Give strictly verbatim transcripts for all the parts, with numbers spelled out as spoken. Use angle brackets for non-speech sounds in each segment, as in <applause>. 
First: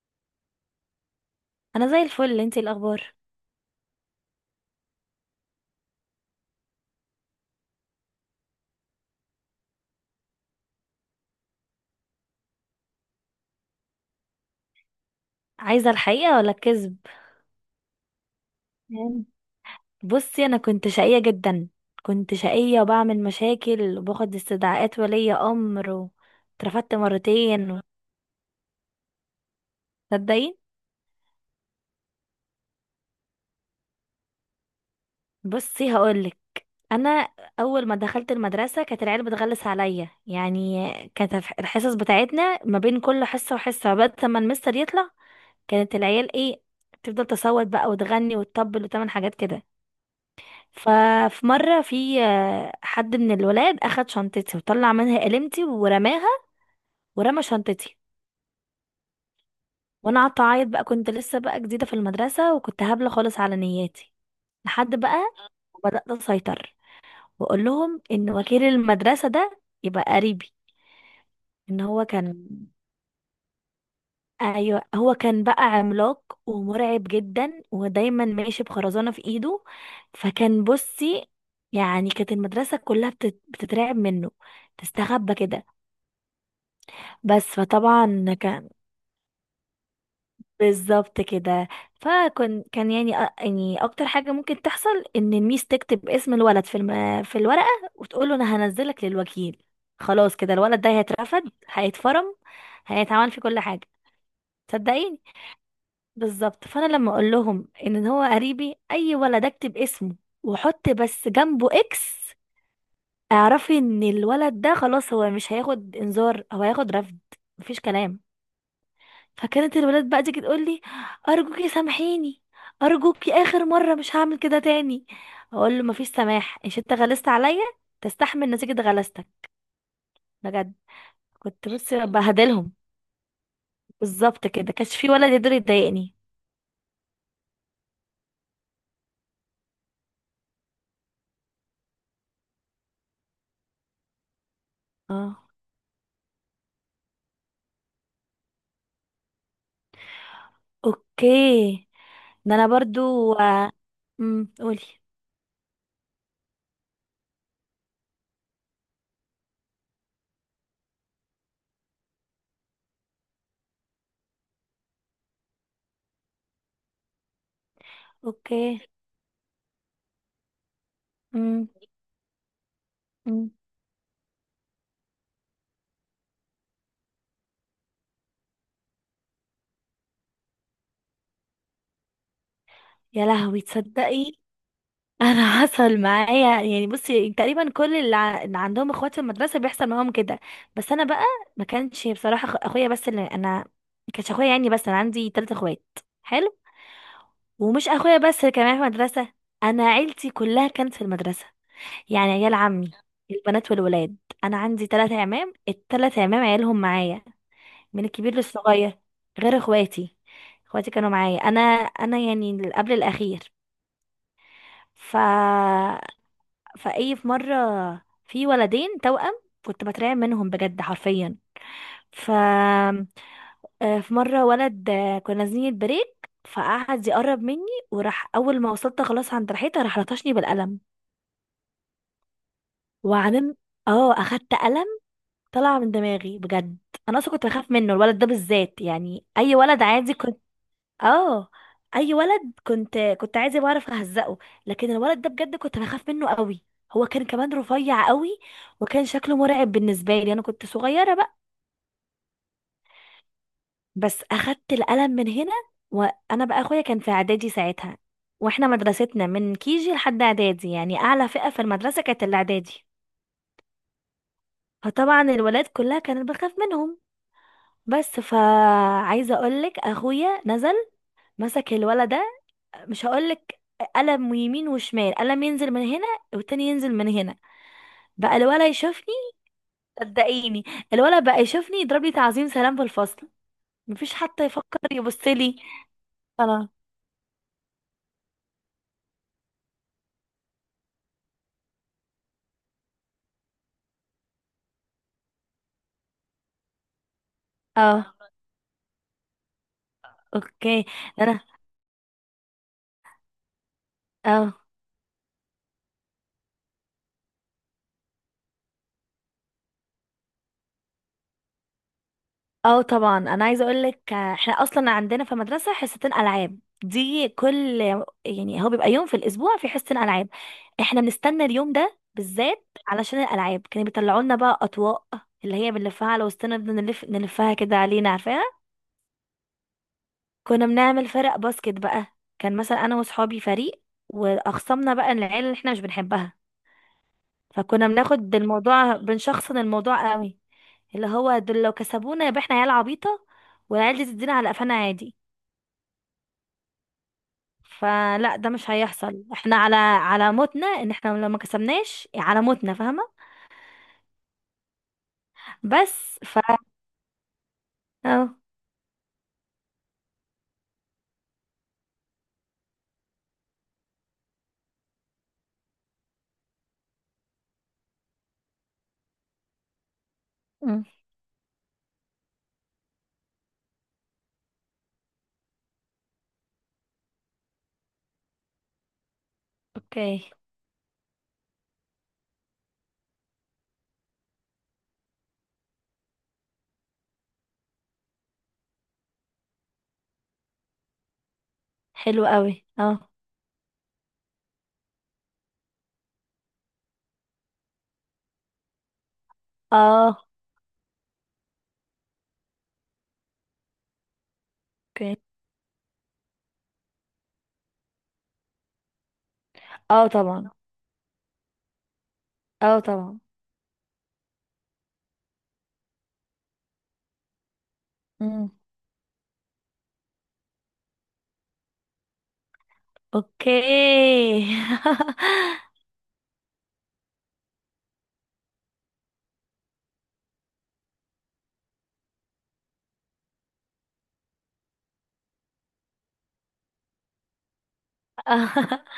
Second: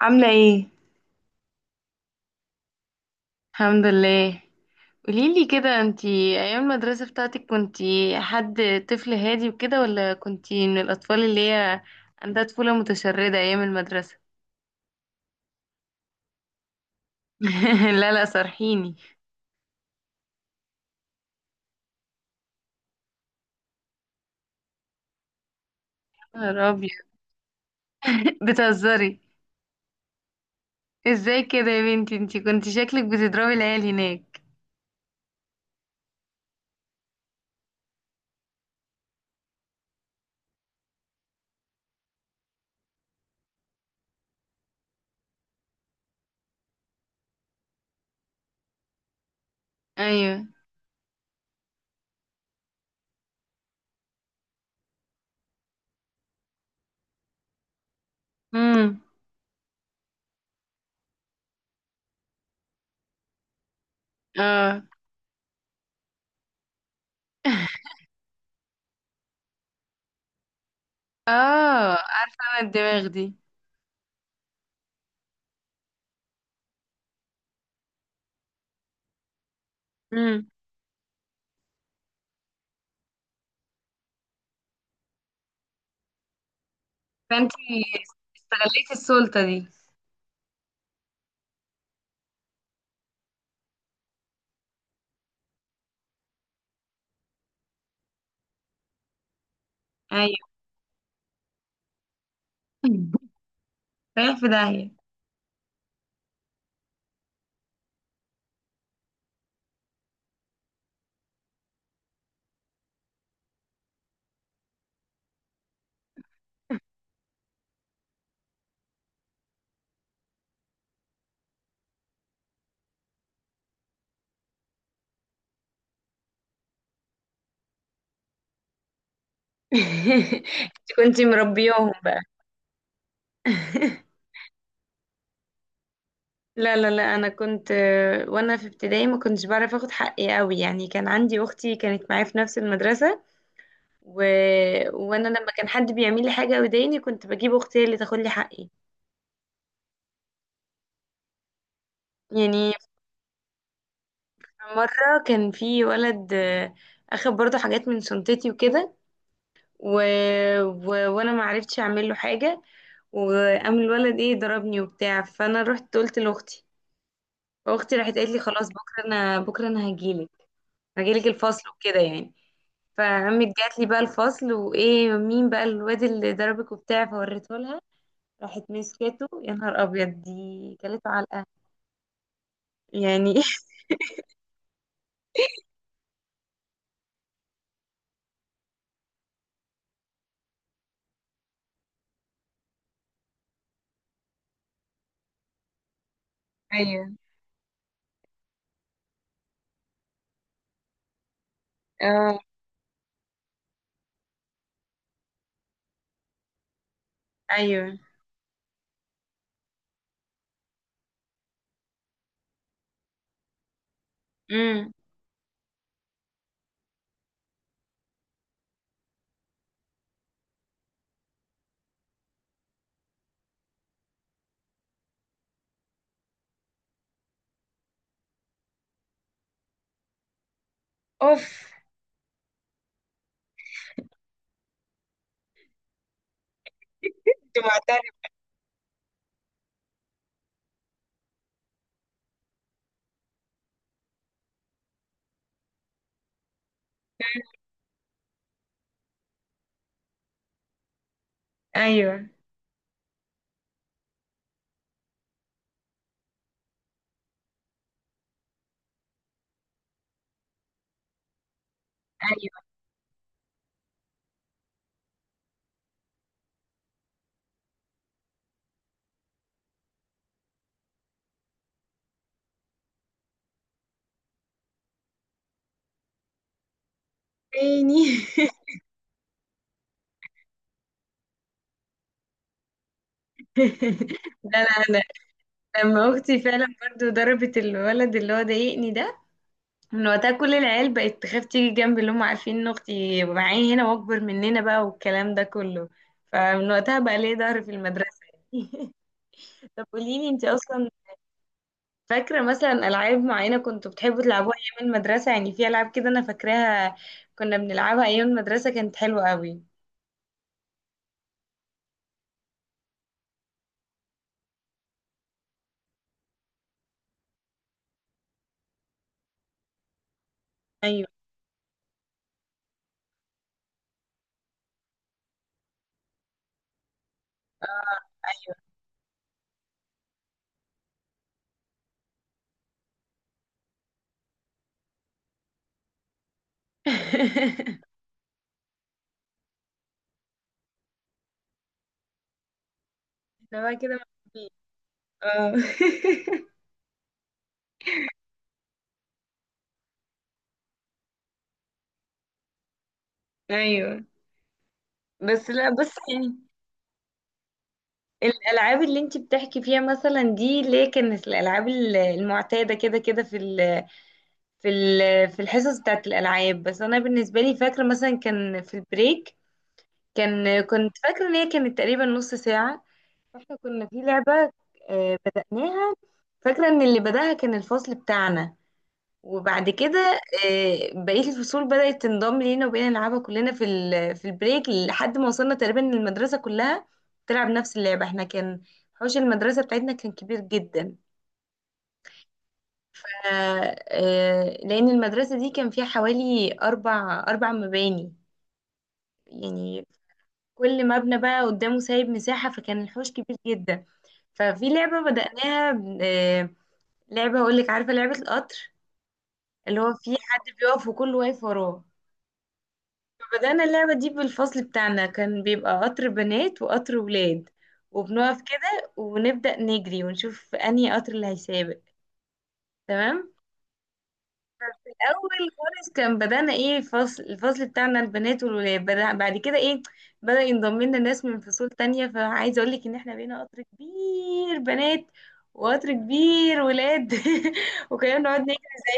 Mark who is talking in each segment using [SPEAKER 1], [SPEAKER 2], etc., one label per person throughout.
[SPEAKER 1] عاملة ايه؟
[SPEAKER 2] انا زي الفل. انتي إيه الاخبار؟
[SPEAKER 1] الحمد لله. قوليلي كده، انتي ايام المدرسة بتاعتك كنتي حد طفل هادي وكده، ولا كنتي من الأطفال اللي هي عندها طفولة متشردة ايام المدرسة؟
[SPEAKER 2] عايزه الحقيقه ولا الكذب؟
[SPEAKER 1] <laughs> لا لا، صرحيني.
[SPEAKER 2] تمام. بصي، انا كنت شقيه جدا. كنت شقيه وبعمل مشاكل وباخد استدعاءات ولي امر،
[SPEAKER 1] يا ربي.
[SPEAKER 2] واترفدت مرتين.
[SPEAKER 1] <laughs> بتهزري.
[SPEAKER 2] تصدقي.
[SPEAKER 1] ازاي كده يا بنتي؟ انتي كنتي شكلك بتضربي العيال هناك.
[SPEAKER 2] بصي، هقولك. انا اول ما دخلت المدرسه كانت العيال بتغلس عليا، يعني كانت الح- الحصص بتاعتنا ما بين كل حصه وحصه بعد ما المستر يطلع، كانت العيال ايه، تفضل تصوت بقى وتغني وتطبل وتعمل حاجات كده.
[SPEAKER 1] ايوه.
[SPEAKER 2] ففي مرة في آه، حد من الولاد أخد شنطتي وطلع منها قلمتي ورماها، ورمى شنطتي.
[SPEAKER 1] امم.
[SPEAKER 2] وأنا قعدت أعيط بقى، كنت لسه بقى جديدة في المدرسة وكنت هبلة خالص على نياتي.
[SPEAKER 1] اه.
[SPEAKER 2] لحد بقى وبدأت أسيطر وأقول
[SPEAKER 1] <laughs>
[SPEAKER 2] لهم إن وكيل المدرسة ده يبقى قريبي. إن
[SPEAKER 1] اه،
[SPEAKER 2] هو
[SPEAKER 1] عارفة
[SPEAKER 2] كان
[SPEAKER 1] انا الدماغ دي.
[SPEAKER 2] أيوة، هو كان بقى عملاق ومرعب جدا، ودايما ماشي بخرزانة في إيده.
[SPEAKER 1] امم
[SPEAKER 2] فكان، بصي، يعني كانت المدرسة كلها بتت- بتترعب منه، تستخبى كده. بس
[SPEAKER 1] فانتي
[SPEAKER 2] فطبعا كان
[SPEAKER 1] استغليتي السلطة دي.
[SPEAKER 2] بالظبط كده. فكان كان يعني أ- يعني اكتر حاجه ممكن تحصل ان الميس تكتب اسم الولد في الم... في الورقه وتقول له انا هنزلك للوكيل. خلاص
[SPEAKER 1] ايوه.
[SPEAKER 2] كده الولد ده هيترفض، هيتفرم،
[SPEAKER 1] <laughs>
[SPEAKER 2] هيتعمل في كل حاجه.
[SPEAKER 1] رايح في داهية.
[SPEAKER 2] صدقيني. بالظبط. فانا لما اقول لهم ان هو قريبي، اي ولد اكتب اسمه واحط بس جنبه اكس، اعرفي ان الولد ده خلاص، هو مش هياخد انذار، هو هياخد رفض، مفيش كلام. فكانت الولاد بقى تيجي تقول لي: ارجوكي سامحيني، ارجوكي اخر مره مش هعمل كده تاني. اقول له مفيش سماح، إيش انت غلست عليا، تستحمل نتيجه غلستك.
[SPEAKER 1] <laughs>
[SPEAKER 2] بجد،
[SPEAKER 1] انت كنتي
[SPEAKER 2] كنت،
[SPEAKER 1] مربياهم
[SPEAKER 2] بصي،
[SPEAKER 1] بقى.
[SPEAKER 2] بهدلهم.
[SPEAKER 1] <laughs>
[SPEAKER 2] بالظبط كده، كانش في ولا يقدر يضايقني.
[SPEAKER 1] لا لا لا، انا كنت، آه، وانا في ابتدائي ما كنتش بعرف اخد حقي قوي، يعني كان عندي اختي كانت معايا في نفس المدرسة. و... وانا
[SPEAKER 2] اه،
[SPEAKER 1] لما كان حد بيعمل لي حاجة ويضايقني كنت بجيب اختي هي اللي تاخد لي حقي،
[SPEAKER 2] اوكي. ده انا
[SPEAKER 1] يعني.
[SPEAKER 2] برضو. امم
[SPEAKER 1] في
[SPEAKER 2] قولي.
[SPEAKER 1] مرة كان في ولد، آه، اخد برضو حاجات من شنطتي وكده. و... و... وانا ما عرفتش اعمل له حاجة، وقام الولد ايه ضربني وبتاع، فانا رحت قلت لاختي، واختي راحت قالت لي: خلاص
[SPEAKER 2] اوكي.
[SPEAKER 1] بكره، انا بكره انا هجيلك، هجيلك
[SPEAKER 2] امم.
[SPEAKER 1] الفصل وكده يعني. فقامت جات لي بقى الفصل وايه مين بقى الواد اللي ضربك وبتاع، فوريته لها. راحت مسكته، يا نهار ابيض دي كلته علقه
[SPEAKER 2] يا
[SPEAKER 1] يعني.
[SPEAKER 2] لهوي،
[SPEAKER 1] <laughs>
[SPEAKER 2] تصدقي، انا <laughs> حصل معايا يعني، بصي، تقريبا كل اللي ع- اللي عندهم اخوات في المدرسه بيحصل معاهم كده. بس انا بقى ما كانش بصراحه أخ- اخويا بس، اللي انا ما كانش اخويا يعني بس، انا عندي ثلاثة اخوات. حلو.
[SPEAKER 1] ايوه.
[SPEAKER 2] ومش اخويا بس اللي كان معايا في المدرسه، انا عيلتي كلها كانت في المدرسه، يعني
[SPEAKER 1] اه.
[SPEAKER 2] عيال عمي، البنات والولاد. انا عندي ثلاثة عمام، الثلاث عمام عيالهم معايا،
[SPEAKER 1] ايوه.
[SPEAKER 2] من الكبير للصغير، غير اخواتي. اخواتي كانوا معايا. انا انا يعني قبل الاخير.
[SPEAKER 1] امم.
[SPEAKER 2] فا، فاي، في مره، في ولدين توأم كنت بترعب منهم بجد، حرفيا. ف، آه، في مره ولد، آه، كنا نازلين البريك فقعد يقرب مني، وراح اول ما وصلت خلاص عند ريحتها راح لطشني بالقلم
[SPEAKER 1] اوف.
[SPEAKER 2] وعلم. اه، اخدت قلم طلع من دماغي بجد. انا اصلا كنت
[SPEAKER 1] كنت
[SPEAKER 2] بخاف منه
[SPEAKER 1] معترف.
[SPEAKER 2] الولد ده بالذات، يعني اي ولد عادي، اه، اي ولد كنت كنت عايزه بعرف اهزقه، لكن الولد ده بجد كنت بخاف منه قوي. هو كان كمان رفيع قوي، وكان شكله مرعب بالنسبه لي. انا كنت صغيره بقى.
[SPEAKER 1] ايوه.
[SPEAKER 2] بس اخدت القلم من هنا، وانا بقى اخويا كان في اعدادي ساعتها، واحنا مدرستنا من كيجي لحد اعدادي، يعني اعلى فئه في المدرسه كانت
[SPEAKER 1] ايوه.
[SPEAKER 2] الاعدادي، فطبعا الولاد كلها كانت بخاف منهم. بس، فعايزه اقولك، اخويا نزل مسك الولد، مش هقولك، قلم يمين وشمال، قلم ينزل من هنا والتاني ينزل من هنا. بقى
[SPEAKER 1] تاني.
[SPEAKER 2] الولا يشوفني، صدقيني، الولا بقى يشوفني يضرب لي تعظيم سلام في الفصل، مفيش
[SPEAKER 1] <laughs>
[SPEAKER 2] حتى
[SPEAKER 1] لا
[SPEAKER 2] يفكر
[SPEAKER 1] لا لا.
[SPEAKER 2] يبص لي.
[SPEAKER 1] لما اختي فعلا
[SPEAKER 2] انا،
[SPEAKER 1] برضو ضربت الولد اللي هو ضايقني ده، من وقتها كل العيال بقت تخاف تيجي جنبي، اللي هم عارفين ان اختي معايا هنا واكبر مننا بقى والكلام ده كله. فمن وقتها بقى ليه ظهر في
[SPEAKER 2] اه،
[SPEAKER 1] المدرسة، يعني. <laughs> طب قوليلي انت
[SPEAKER 2] اوكي.
[SPEAKER 1] اصلا،
[SPEAKER 2] ده انا.
[SPEAKER 1] فاكرة مثلا العاب معينة كنتوا بتحبوا تلعبوها
[SPEAKER 2] اه،
[SPEAKER 1] ايام المدرسة؟ يعني في العاب كده انا فاكراها كنا بنلعبها ايام المدرسة كانت حلوة قوي.
[SPEAKER 2] اه طبعا. انا عايزه اقول لك احنا اصلا عندنا في المدرسه حصتين العاب دي كل، يعني هو بيبقى يوم في الاسبوع في حصتين العاب. احنا
[SPEAKER 1] ايوه.
[SPEAKER 2] بنستنى اليوم ده بالذات علشان الالعاب، كانوا بيطلعوا لنا بقى اطواق اللي هي بنلفها على وسطنا، نفضل نلف نلفها كده علينا، عارفاها. كنا بنعمل فرق باسكت بقى. كان مثلا انا واصحابي فريق، واخصمنا بقى العيال اللي احنا مش بنحبها. فكنا
[SPEAKER 1] <laughs>
[SPEAKER 2] بناخد الموضوع، بنشخصن الموضوع قوي، اللي هو دول لو كسبونا يبقى احنا عيال عبيطه
[SPEAKER 1] احنا بقى كده
[SPEAKER 2] والعيال دي تدينا
[SPEAKER 1] مبسوطين.
[SPEAKER 2] على قفانا عادي.
[SPEAKER 1] اه.
[SPEAKER 2] فلا، ده مش هيحصل. احنا على على موتنا ان احنا لو ما كسبناش، على موتنا، فاهمة.
[SPEAKER 1] <laughs> ايوه. بس لا، بص
[SPEAKER 2] بس، ف،
[SPEAKER 1] يعني،
[SPEAKER 2] اه،
[SPEAKER 1] الالعاب اللي انت بتحكي فيها مثلا دي ليه كانت الالعاب ال- المعتاده كده كده، في ال في ال في الحصص بتاعت الالعاب. بس انا بالنسبه لي فاكره مثلا كان في البريك، كان
[SPEAKER 2] أمم،
[SPEAKER 1] كنت فاكره ان هي كانت تقريبا نص ساعه. فاحنا كنا في لعبه، آه، بدأناها. فاكره ان اللي بدأها كان الفصل بتاعنا، وبعد كده،
[SPEAKER 2] اوكي،
[SPEAKER 1] آه، بقية الفصول بدأت تنضم لينا وبقينا نلعبها كلنا في ال- في البريك لحد ما وصلنا تقريبا إن المدرسة كلها تلعب نفس اللعبة. احنا كان حوش المدرسة بتاعتنا كان كبير جدا،
[SPEAKER 2] حلو قوي، اه،
[SPEAKER 1] آه، آه، لأن المدرسة دي كان فيها حوالي أربع أربع مباني يعني.
[SPEAKER 2] اه،
[SPEAKER 1] كل مبنى بقى قدامه سايب مساحة، فكان الحوش كبير جدا. ففي لعبة
[SPEAKER 2] اوكي،
[SPEAKER 1] بدأناها، آه، لعبة هقولك، عارفة لعبة القطر؟ اللي هو
[SPEAKER 2] اه،
[SPEAKER 1] في حد
[SPEAKER 2] طبعا،
[SPEAKER 1] بيقف وكله واقف وراه.
[SPEAKER 2] اه، طبعا،
[SPEAKER 1] بدأنا اللعبة دي بالفصل بتاعنا، كان بيبقى قطر بنات وقطر ولاد، وبنقف
[SPEAKER 2] أمم،
[SPEAKER 1] كده ونبدأ نجري ونشوف أنهي قطر اللي هيسابق. تمام.
[SPEAKER 2] اوكي، <laughs>
[SPEAKER 1] الأول خالص كان بدأنا إيه الفصل الفصل بتاعنا البنات والولاد بدأ، بعد كده إيه بدأ ينضم لنا ناس من فصول تانية، فعايزة أقولك إن إحنا بقينا قطر كبير بنات وقطر كبير ولاد. <laughs> وكنا بنقعد
[SPEAKER 2] اه،
[SPEAKER 1] نجري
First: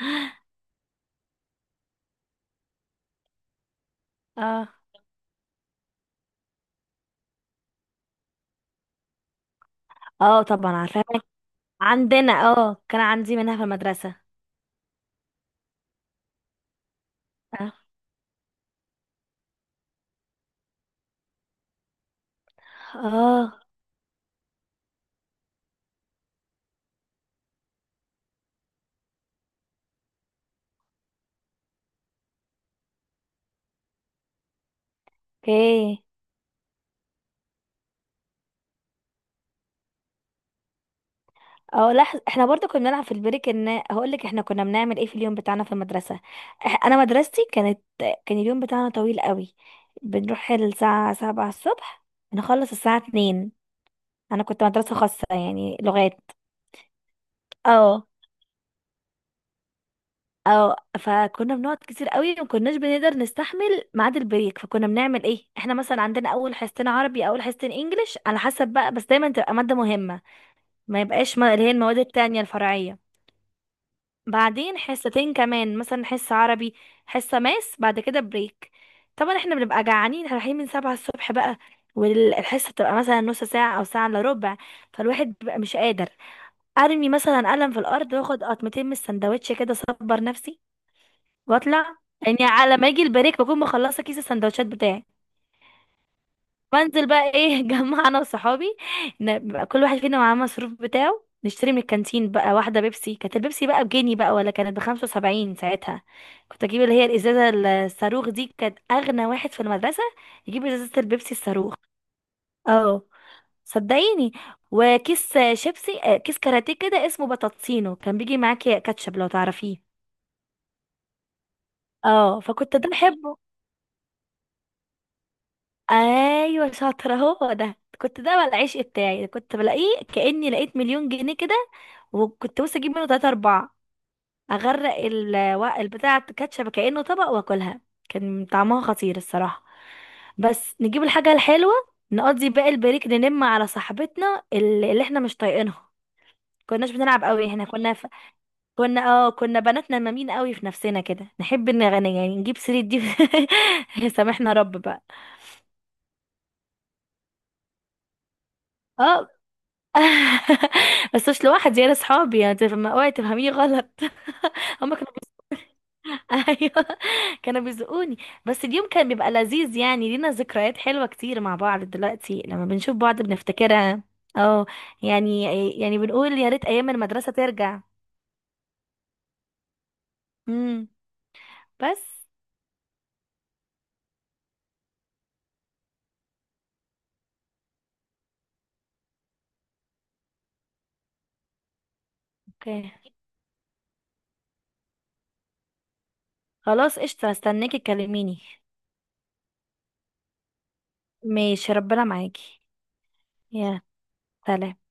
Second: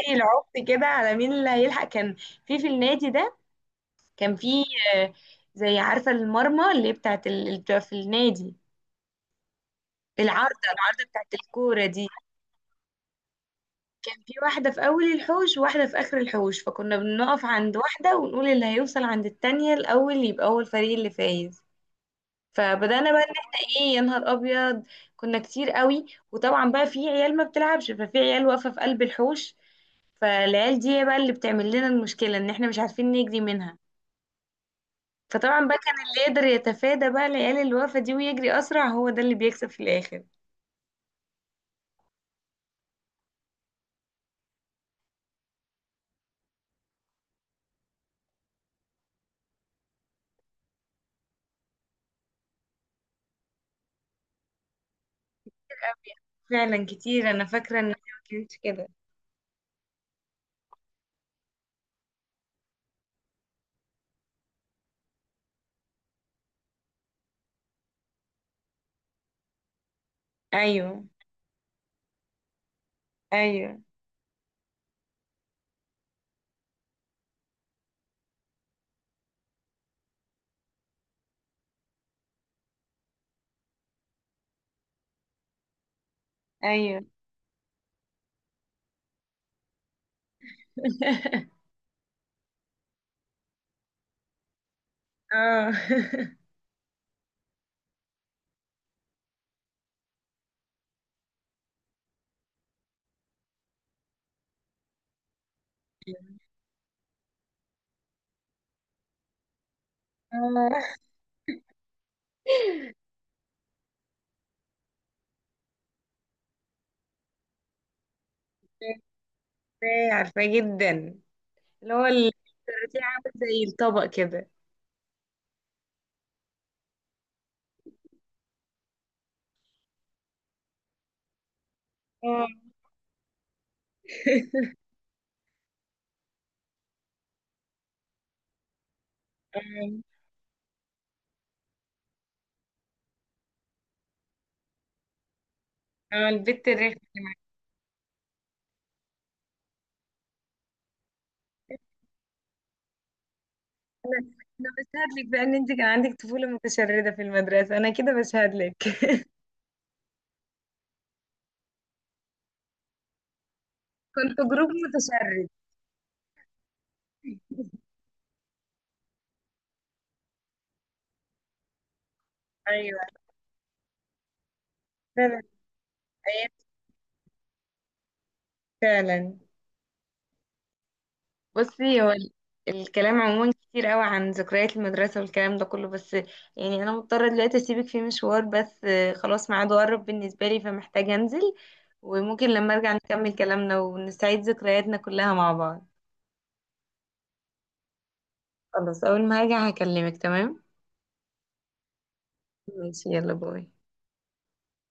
[SPEAKER 1] زي العبط كده على مين اللي هيلحق. كان في في النادي ده كان في،
[SPEAKER 2] اه،
[SPEAKER 1] آه، زي عارفة المرمى اللي هي بتاعت ال... اللي بتبقى في النادي،
[SPEAKER 2] آه،
[SPEAKER 1] العارضة
[SPEAKER 2] طبعا
[SPEAKER 1] العارضة
[SPEAKER 2] عارفاها.
[SPEAKER 1] بتاعت الكورة دي.
[SPEAKER 2] عندنا، اه كان عندي منها في المدرسة.
[SPEAKER 1] كان في واحدة في أول الحوش وواحدة في آخر الحوش، فكنا بنقف
[SPEAKER 2] اه،
[SPEAKER 1] عند واحدة ونقول اللي هيوصل عند التانية الأول يبقى هو الفريق اللي فايز. فبدأنا بقى إن
[SPEAKER 2] آه،
[SPEAKER 1] احنا إيه، يا نهار أبيض كنا كتير قوي. وطبعا بقى في عيال ما بتلعبش، ففي عيال واقفة في قلب الحوش، فالعيال دي هي بقى اللي بتعمل لنا المشكلة إن احنا مش عارفين نجري منها. فطبعا بقى كان
[SPEAKER 2] اوكي.
[SPEAKER 1] اللي يقدر يتفادى بقى العيال الوقفة دي ويجري أسرع هو ده اللي بيكسب في الآخر.
[SPEAKER 2] اه لحظة، احنا برضو كنا بنلعب في البريك. ان هقول لك احنا كنا بنعمل ايه في اليوم بتاعنا في المدرسة. إح- انا مدرستي كانت كان اليوم بتاعنا طويل قوي، بنروح الساعة سبعة الصبح، نخلص الساعة اتنين. انا كنت مدرسة خاصة يعني، لغات.
[SPEAKER 1] فعلا كتير. أنا فاكرة إن هي
[SPEAKER 2] اه،
[SPEAKER 1] ما كانتش كده.
[SPEAKER 2] اه، فكنا بنقعد كتير قوي، ومكناش بنقدر نستحمل ميعاد البريك. فكنا بنعمل ايه، احنا مثلا عندنا اول حصتين عربي، اول حصتين انجليش، على حسب بقى، بس دايما تبقى مادة مهمة، ما
[SPEAKER 1] أيوه.
[SPEAKER 2] يبقاش، ما اللي هي المواد التانية الفرعية.
[SPEAKER 1] أيوه.
[SPEAKER 2] بعدين حصتين كمان، مثلا حصة عربي، حصة ماس، بعد كده بريك. طبعا احنا بنبقى جعانين، احنا رايحين من سبعة الصبح بقى، والحصة بتبقى مثلا نص ساعة أو ساعة إلا ربع، فالواحد بيبقى مش قادر.
[SPEAKER 1] أيوه.
[SPEAKER 2] أرمي مثلا قلم في الأرض وآخد قطمتين من السندوتش كده، أصبر نفسي
[SPEAKER 1] <laughs>
[SPEAKER 2] وأطلع، يعني على ما يجي البريك بكون مخلصة كيس السندوتشات بتاعي.
[SPEAKER 1] اه. <laughs>
[SPEAKER 2] بنزل بقى ايه <laughs> جمع انا وصحابي، ن- بقى كل واحد فينا معاه مصروف بتاعه، نشتري من الكانتين بقى واحدة بيبسي. كانت البيبسي بقى بجنيه بقى، ولا كانت بخمسة وسبعين ساعتها. كنت اجيب اللي هي الازازة الصاروخ دي، كانت اغنى واحد في المدرسة يجيب ازازة
[SPEAKER 1] اه.
[SPEAKER 2] البيبسي الصاروخ. اه، صدقيني. وكيس شيبسي، آه، كيس كاراتيه كده اسمه بطاطسينو، كان بيجي معاكي
[SPEAKER 1] عارفاه.
[SPEAKER 2] كاتشب، لو تعرفيه.
[SPEAKER 1] عارفاه جدا. اللي هو ال-
[SPEAKER 2] اه، فكنت ده
[SPEAKER 1] الكاراتيه عامل
[SPEAKER 2] بحبه.
[SPEAKER 1] زي الطبق كده.
[SPEAKER 2] ايوه، شاطره، هو ده، كنت، ده بقى العشق بتاعي، كنت بلاقيه كاني لقيت مليون جنيه كده،
[SPEAKER 1] اه.
[SPEAKER 2] وكنت بص اجيب منه تلاتة اربعة،
[SPEAKER 1] <laughs>
[SPEAKER 2] اغرق الوق البتاع كاتشب كانه طبق واكلها. كان طعمها خطير الصراحه.
[SPEAKER 1] اه.
[SPEAKER 2] بس نجيب الحاجه الحلوه، نقضي باقي البريك، ننم على صاحبتنا اللي اللي احنا مش طايقينها.
[SPEAKER 1] آه، البت
[SPEAKER 2] كناش
[SPEAKER 1] الرخمة.
[SPEAKER 2] بنلعب قوي، احنا كنا ف... كنا، اه، كنا بنات نمامين قوي في نفسنا كده، نحب نغني يعني، نجيب سيرة دي.
[SPEAKER 1] أنا
[SPEAKER 2] <laughs> سامحنا
[SPEAKER 1] أنا
[SPEAKER 2] رب بقى.
[SPEAKER 1] بشهد لك بقى إن أنت كان عندك طفولة متشردة في المدرسة، أنا كده بشهد لك. <laughs>
[SPEAKER 2] اه، <laughs> بس مش لوحدي انا، اصحابي يعني، تف- ما- اوعي تفهميني غلط.
[SPEAKER 1] كنت جروب
[SPEAKER 2] <laughs> هما كانوا بي...
[SPEAKER 1] متشرد.
[SPEAKER 2] <laughs> ايوه، كانوا بيزقوني. بس اليوم كان بيبقى لذيذ يعني، لينا ذكريات حلوة كتير مع بعض، دلوقتي لما بنشوف
[SPEAKER 1] أيوه
[SPEAKER 2] بعض بنفتكرها. اه،
[SPEAKER 1] فعلا.
[SPEAKER 2] يعني يعني بنقول يا
[SPEAKER 1] أيام،
[SPEAKER 2] ريت ايام المدرسة ترجع.
[SPEAKER 1] فعلا.
[SPEAKER 2] امم.
[SPEAKER 1] بصي هو
[SPEAKER 2] بس،
[SPEAKER 1] ال- الكلام عموما كتير قوي عن ذكريات المدرسة والكلام ده كله، بس يعني أنا مضطرة دلوقتي أسيبك في مشوار بس، آه، خلاص ميعاده قرب بالنسبة لي، فمحتاجة أنزل، وممكن لما أرجع
[SPEAKER 2] اوكي،
[SPEAKER 1] نكمل كلامنا ونستعيد ذكرياتنا كلها مع بعض.
[SPEAKER 2] خلاص، قشطة، استناكي تكلميني.
[SPEAKER 1] خلاص، أول ما أرجع هكلمك، تمام؟
[SPEAKER 2] ماشي، ربنا معاكي.
[SPEAKER 1] ماشي، يلا باي.
[SPEAKER 2] يا سلام.